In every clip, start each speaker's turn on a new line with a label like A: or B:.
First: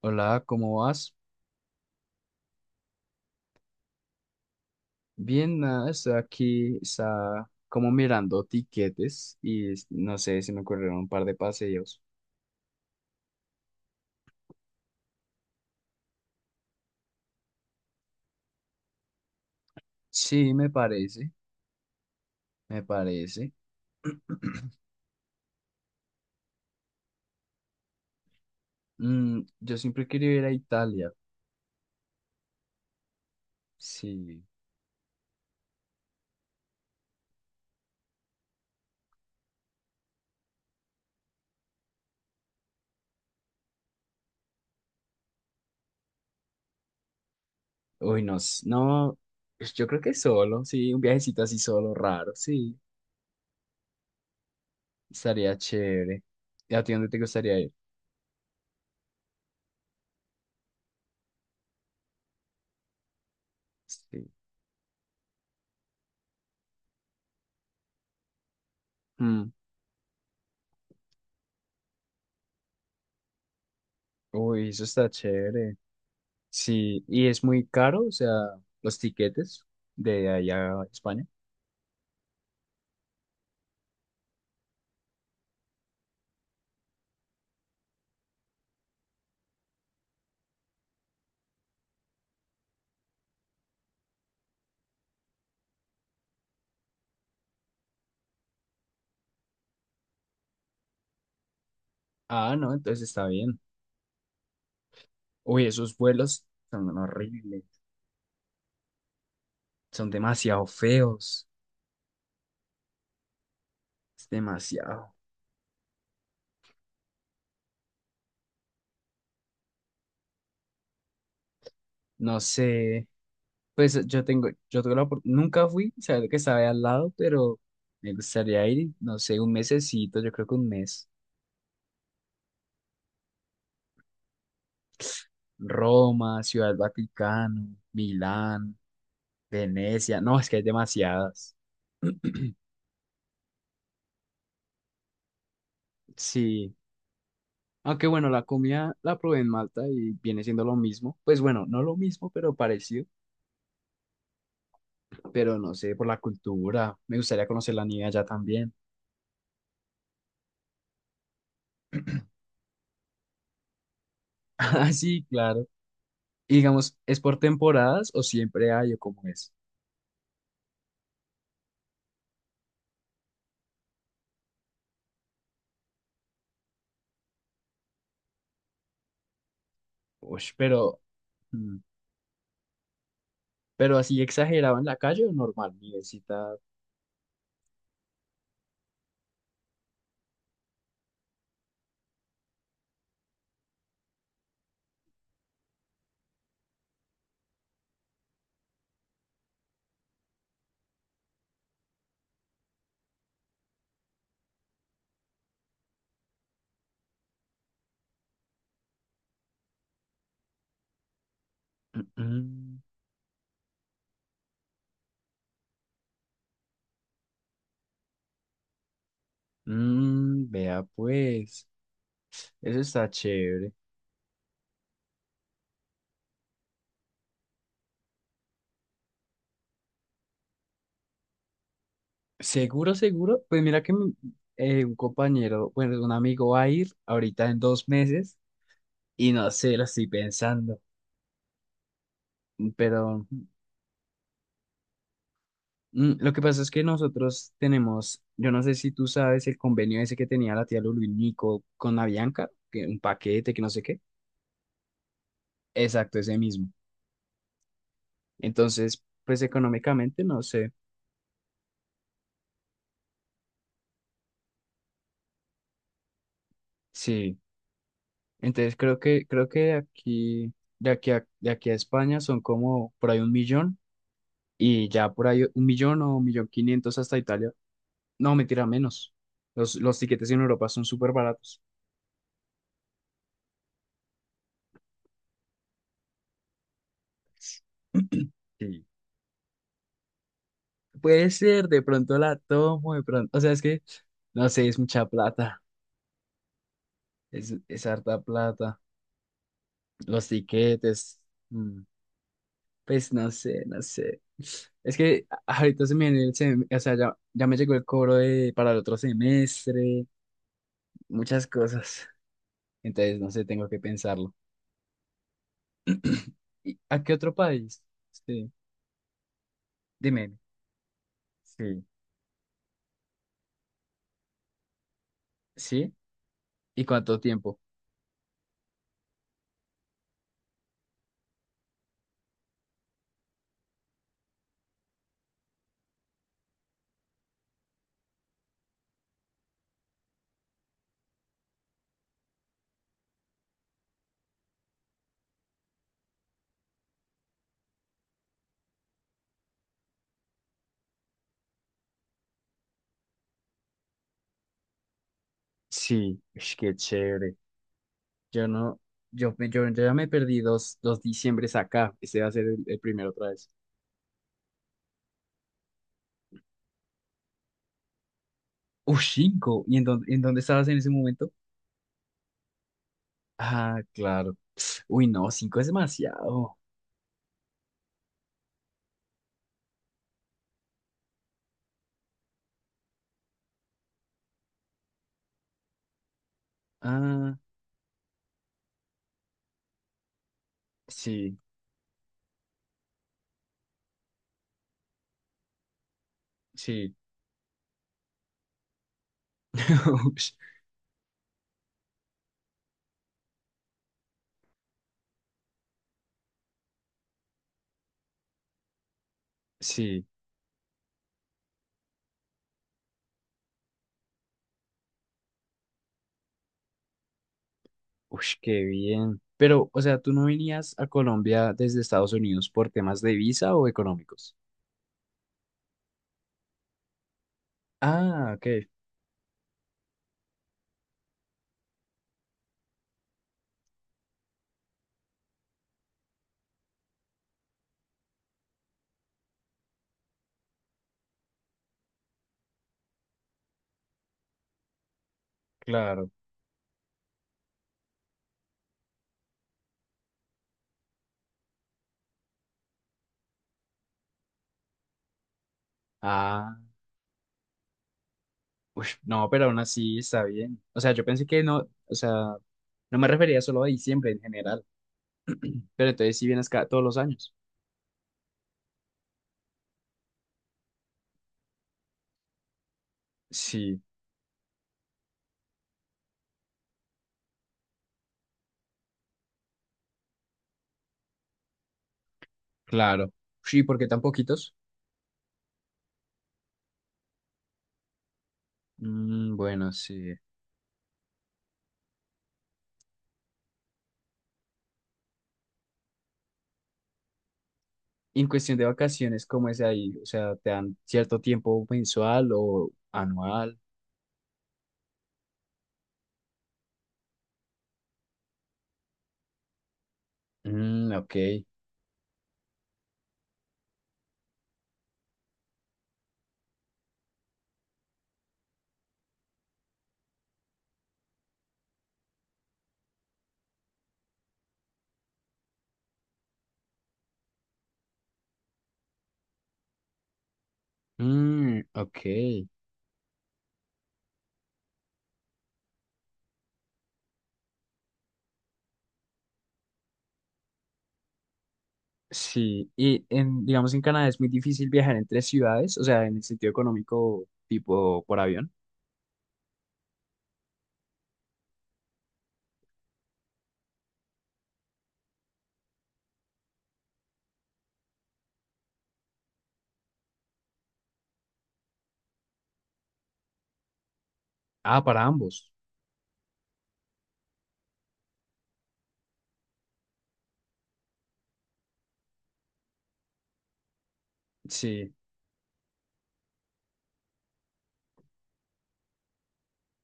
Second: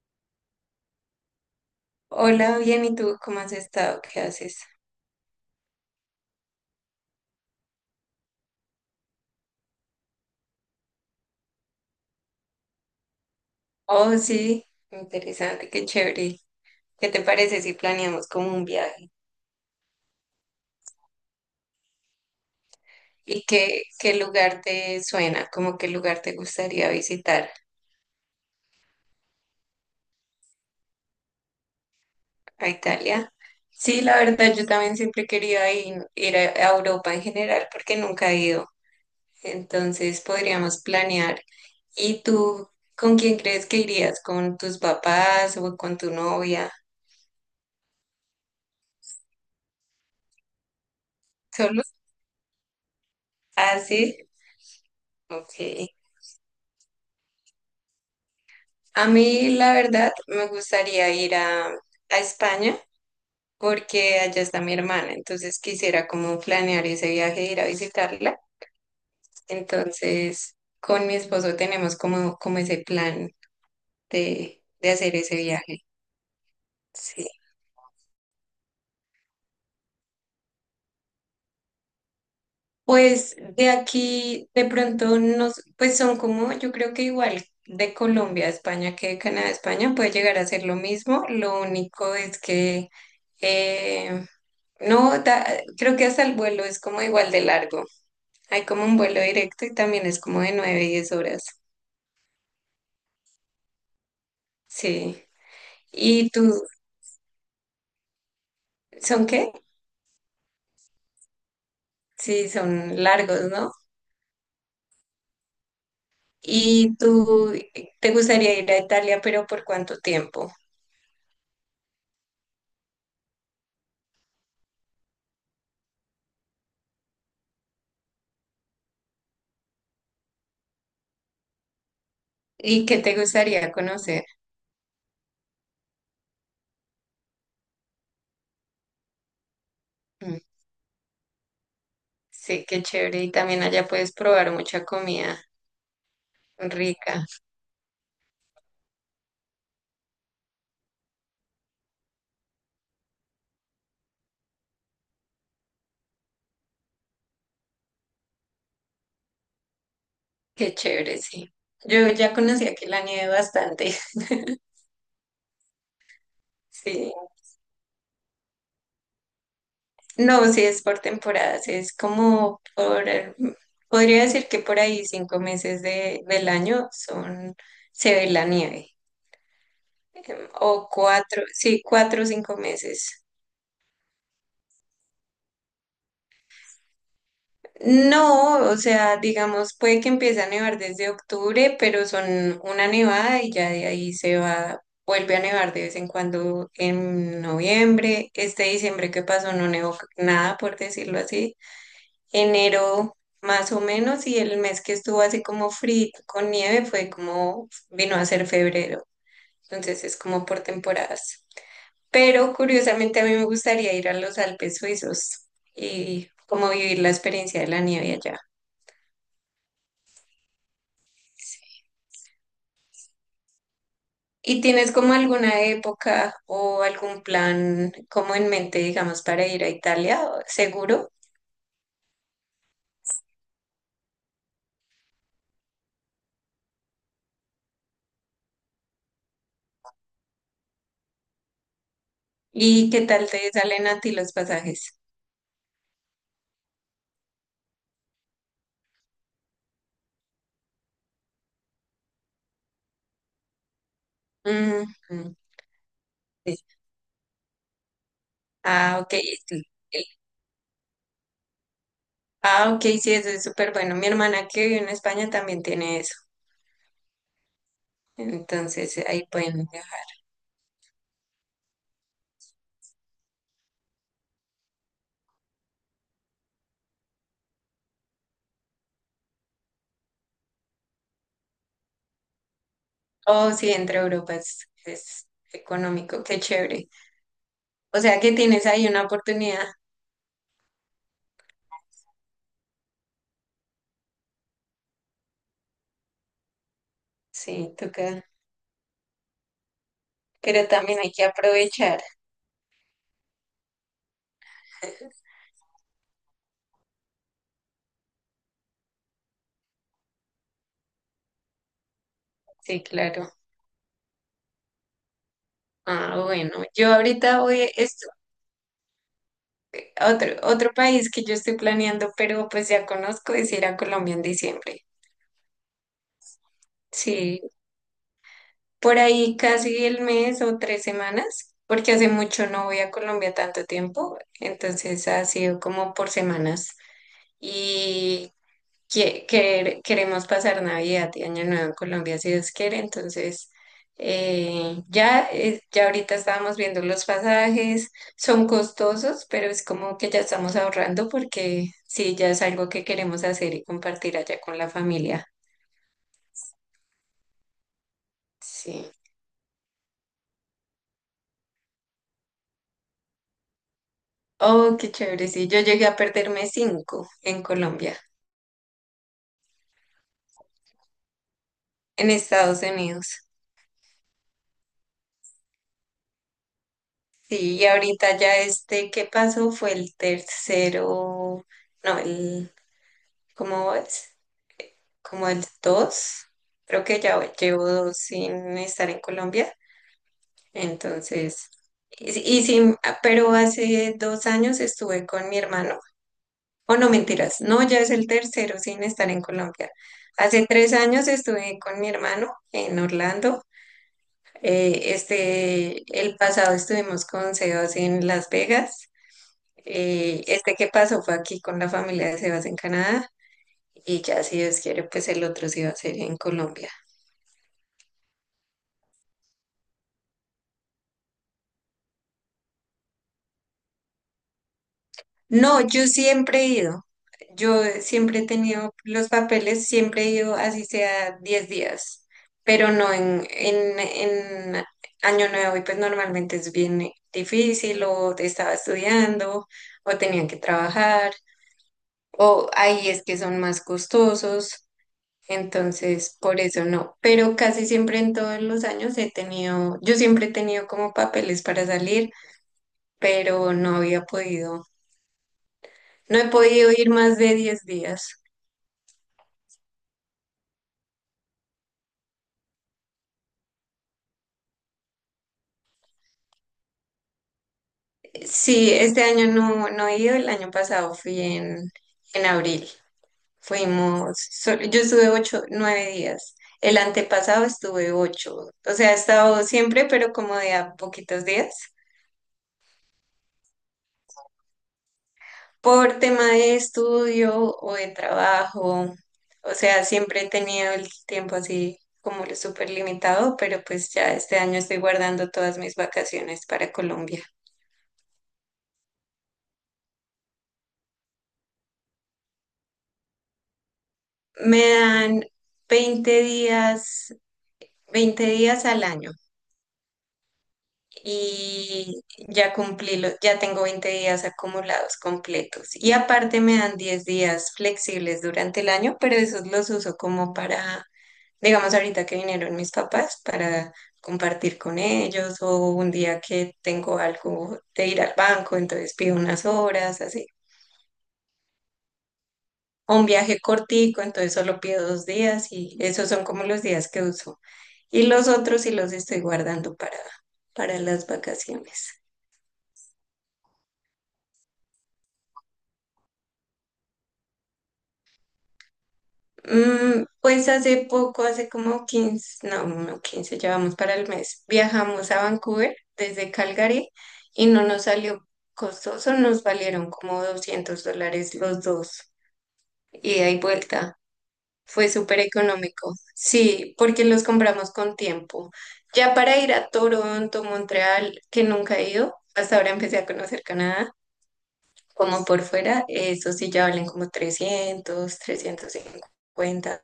A: Hola, ¿cómo vas?
B: Hola, bien, ¿y tú cómo has estado? ¿Qué haces?
A: Bien, nada, estoy aquí, está como mirando tiquetes y no sé, se me ocurrieron un par de paseos.
B: Oh, sí, interesante, qué chévere. ¿Qué te parece si planeamos como un viaje?
A: Sí, me parece, me
B: ¿Y
A: parece.
B: qué lugar te suena? ¿Cómo qué lugar te gustaría visitar
A: Yo siempre quería ir a Italia,
B: a Italia? Sí, la
A: sí.
B: verdad, yo también siempre quería ir a Europa en general porque nunca he ido. Entonces podríamos planear. ¿Y tú con quién crees que irías? ¿Con tus papás o con tu novia?
A: Uy, no, no, pues yo creo que solo, sí, un viajecito así
B: ¿Solo?
A: solo, raro, sí,
B: Ah, sí, ok.
A: estaría chévere. ¿Y a ti dónde te gustaría ir?
B: A mí, la verdad, me gustaría ir a España porque
A: Sí.
B: allá está mi hermana, entonces quisiera como planear ese viaje, ir a visitarla.
A: Mm,
B: Entonces, con mi esposo tenemos como ese plan de,
A: Uy, eso
B: de
A: está
B: hacer ese
A: chévere.
B: viaje.
A: Sí,
B: Sí.
A: y es muy caro, o sea, los tiquetes de allá a España.
B: Pues de aquí, de pronto, nos, pues son como, yo creo que igual de Colombia a España que de Canadá a España puede llegar a ser lo mismo. Lo único es que em, no, creo que hasta el vuelo es como igual de largo. Hay como un vuelo directo y también es como de 9 10 horas.
A: Ah, no, entonces está bien.
B: Sí.
A: Uy, esos
B: ¿Y
A: vuelos
B: tú,
A: son horribles,
B: son qué?
A: son demasiado feos,
B: Sí, son largos, ¿no?
A: es demasiado.
B: ¿Y tú te gustaría ir a Italia, pero por cuánto tiempo?
A: No sé, pues yo tuve nunca fui, sabía que estaba ahí al lado, pero me gustaría ir, no sé, un mesecito, yo creo que un mes.
B: ¿Y qué te gustaría conocer?
A: Roma, Ciudad del Vaticano, Milán, Venecia,
B: Mm,
A: no, es que hay demasiadas.
B: sí, qué chévere. Y también allá puedes probar mucha comida
A: Sí,
B: rica.
A: aunque bueno, la comida la probé en Malta y viene siendo lo mismo, pues bueno, no lo mismo, pero parecido. Pero no sé, por la cultura. Me gustaría conocer la nieve allá también.
B: Qué chévere, sí. Yo ya conocí aquí la nieve bastante.
A: Ah, sí, claro. Y digamos,
B: Sí.
A: ¿es por temporadas o siempre hay o cómo es?
B: No, si es por temporadas, es como por, podría decir que por ahí 5 meses del año son, se ve la nieve,
A: Uy,
B: o cuatro,
A: mm,
B: sí, 4 o 5 meses.
A: pero así exagerado en la calle o normal, nievecita.
B: No, o sea, digamos, puede que empiece a nevar desde octubre, pero son una nevada y ya de ahí se va, vuelve a nevar de vez en cuando en noviembre. Este diciembre que pasó no nevó nada, por decirlo así. Enero más o menos y el mes que estuvo así como frío con nieve fue como vino a ser febrero. Entonces es como por temporadas. Pero
A: Mm,
B: curiosamente a mí me gustaría ir a los Alpes suizos y como vivir la experiencia de la nieve allá.
A: Vea pues, eso está chévere.
B: ¿Y tienes como alguna época o algún plan como en mente, digamos, para ir a Italia, seguro?
A: Seguro, seguro. Pues mira que un compañero, bueno, un amigo va a ir ahorita en 2 meses y no sé, lo estoy pensando,
B: ¿Y qué
A: pero
B: tal te salen a ti los pasajes?
A: Lo que pasa es que nosotros tenemos, yo no sé si tú sabes el convenio ese que tenía la tía Lulu y Nico con Avianca, que un paquete, que no sé qué.
B: Ujú.
A: Exacto, ese
B: Sí.
A: mismo.
B: Ah,
A: Entonces,
B: ok.
A: pues económicamente no sé.
B: Ah, ok, sí, eso es súper bueno. Mi hermana que vive en España también tiene eso.
A: Sí. Entonces
B: Entonces
A: creo que
B: ahí
A: creo que
B: pueden
A: de
B: viajar.
A: aquí de aquí a, de aquí a España son como por ahí un millón y ya por ahí un millón o un millón quinientos hasta Italia. No, mentira, menos. Los tiquetes en Europa son súper baratos.
B: Oh, sí, entre Europa es económico, qué chévere. O sea que tienes
A: Sí.
B: ahí una oportunidad.
A: Puede ser, de pronto la tomo, de pronto, o sea, es que, no sé, es mucha plata, es,
B: Sí,
A: es harta
B: toca.
A: plata, los
B: Pero también hay
A: tiquetes,
B: que
A: mm,
B: aprovechar.
A: pues no sé, no sé. Es que ahorita se me viene o sea, ya me llegó el cobro para el otro semestre, muchas cosas,
B: Sí,
A: entonces no
B: claro.
A: sé, tengo que pensarlo.
B: Ah, bueno,
A: ¿Y
B: yo
A: a qué otro
B: ahorita voy,
A: país?
B: es
A: Sí,
B: otro,
A: dime.
B: otro país que yo estoy
A: Sí.
B: planeando, pero pues ya conozco, es ir a Colombia en diciembre.
A: ¿Sí? ¿Y cuánto
B: Sí,
A: tiempo?
B: por ahí casi el mes o tres semanas, porque hace mucho no voy a Colombia tanto tiempo, entonces ha sido como por semanas y queremos pasar Navidad y Año Nuevo en Colombia si Dios quiere, entonces ya ahorita estábamos viendo los pasajes, son costosos, pero es como que ya estamos ahorrando porque sí, ya es algo que queremos hacer y compartir allá con la familia.
A: Sí, ush, qué chévere. Yo no,
B: Sí.
A: yo ya me perdí dos diciembres acá. Ese va a ser el primero otra vez.
B: Oh, qué chévere, sí. Yo llegué a perderme cinco en Colombia,
A: Cinco. ¿Y en dónde estabas en ese momento?
B: en Estados Unidos.
A: Ah, claro. Uy, no, cinco es demasiado.
B: Sí, y ahorita ya este que pasó fue el tercero, no, el, ¿cómo es? Como el dos. Creo que ya
A: Ah,
B: llevo dos sin estar en Colombia.
A: sí,
B: Entonces, y sí, ah, pero hace 2 años estuve con mi hermano. O no,
A: sí.
B: mentiras, no, ya es el tercero sin estar en Colombia.
A: Ush,
B: Hace 3 años estuve con mi hermano en Orlando. Este, el pasado estuvimos con Sebas en Las Vegas.
A: sí.
B: Este que pasó fue aquí con la familia de Sebas en Canadá. Y ya si Dios quiere, pues el otro sí va a ser en Colombia.
A: Uy, qué bien. Pero, o sea, ¿tú no venías a Colombia desde Estados Unidos por temas de visa o económicos?
B: No, yo siempre he ido. Yo siempre he
A: Ah, ok,
B: tenido los papeles, siempre he ido así sea 10 días, pero no en Año Nuevo y pues normalmente es bien difícil o te estaba estudiando o tenían que trabajar. O ahí es que son más costosos,
A: claro.
B: entonces por eso no. Pero casi siempre en todos los años he tenido, yo siempre he tenido como papeles para salir, pero no había podido, no he
A: Ah.
B: podido ir más de 10 días.
A: Uy, no, pero aún así está bien. O sea, yo pensé que no, o sea, no me refería solo a diciembre en general, pero entonces sí vienes todos los años.
B: Sí, este año no he ido, el año pasado fui en abril,
A: Sí,
B: fuimos, yo estuve 8 o 9 días. El antepasado estuve ocho, o sea, he estado siempre, pero como de a poquitos días.
A: claro. Sí, ¿por qué tan poquitos?
B: Por tema de estudio o de trabajo,
A: Mm,
B: o
A: bueno,
B: sea,
A: sí.
B: siempre he tenido el tiempo así como lo súper limitado, pero pues ya este año estoy guardando todas mis vacaciones para Colombia.
A: Y en cuestión de vacaciones, ¿cómo es ahí? O sea, ¿te dan cierto tiempo mensual o anual?
B: Me dan 20 días, 20 días al año
A: Mm, ok.
B: y ya cumplí, ya tengo 20 días acumulados completos. Y aparte me dan 10 días flexibles durante el año, pero esos los uso como para digamos ahorita que vinieron mis papás para compartir con ellos o un día que tengo algo de ir al banco, entonces pido unas horas, así.
A: Mm, ok.
B: O un viaje cortico, entonces solo pido 2 días y esos son como los días que uso. Y los otros sí los estoy guardando para las vacaciones.
A: Sí, y digamos, en Canadá es muy difícil viajar entre ciudades, o sea, en el sentido económico, tipo por avión.
B: Mm, pues hace poco, hace como 15 no 15, llevamos para el mes. Viajamos a Vancouver desde Calgary y no nos salió costoso, nos valieron como 200 dólares los dos, ida y vuelta.
A: Ah,
B: Fue
A: para
B: súper
A: ambos.
B: económico, sí, porque los compramos con tiempo. Ya para ir a Toronto, Montreal, que nunca he ido, hasta ahora empecé a conocer Canadá,
A: Sí.
B: como por fuera, eso sí ya valen como 300, 350.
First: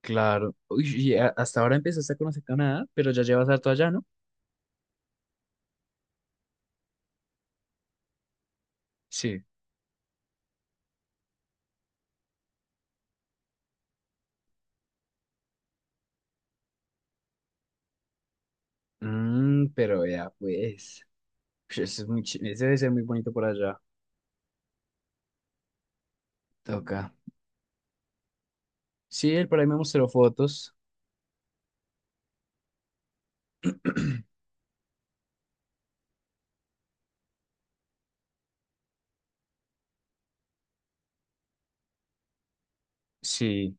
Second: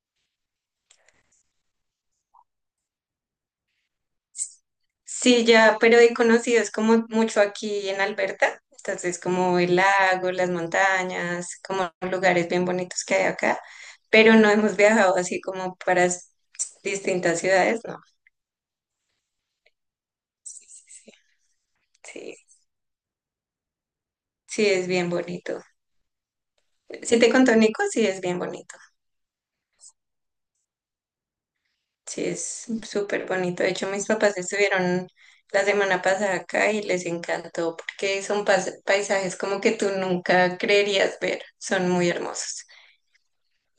A: Claro. Uy, y hasta ahora empezaste a conocer Canadá, pero ya llevas harto allá, ¿no?
B: Sí, ya, pero he conocido, es como mucho aquí en Alberta, entonces
A: Sí,
B: como el lago, las montañas, como lugares bien bonitos que hay acá, pero no hemos viajado así como para distintas ciudades, no.
A: Pero ya,
B: Sí,
A: pues. Ush, eso es
B: sí,
A: ese debe ser muy bonito por allá.
B: sí es bien bonito.
A: Toca.
B: Si te contó Nico, sí es bien bonito,
A: Sí, él por ahí me mostró fotos.
B: sí es súper bonito. De hecho, mis papás estuvieron la semana pasada acá y les encantó porque son paisajes como que tú nunca creerías ver, son muy hermosos.
A: Sí,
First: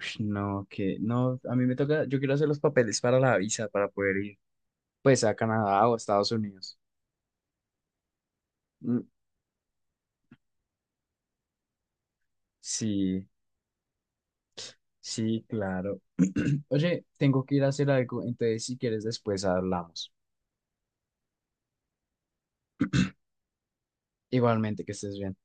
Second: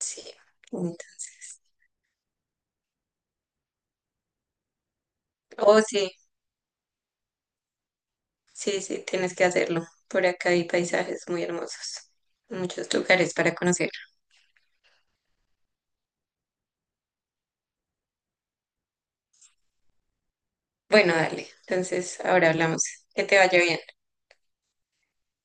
A: ush,
B: Sí.
A: no, que
B: Entonces,
A: no, a mí me toca, yo quiero hacer los papeles para la visa para poder ir, pues a
B: oh,
A: Canadá o a
B: sí,
A: Estados Unidos.
B: sí, sí,
A: Mm,
B: tienes que hacerlo. Por acá hay paisajes muy hermosos, muchos
A: sí,
B: lugares para conocer.
A: sí, claro. Oye, tengo que ir a hacer algo, entonces si quieres después hablamos.
B: Bueno, dale, entonces ahora hablamos. Que te vaya bien.
A: Igualmente, que estés bien.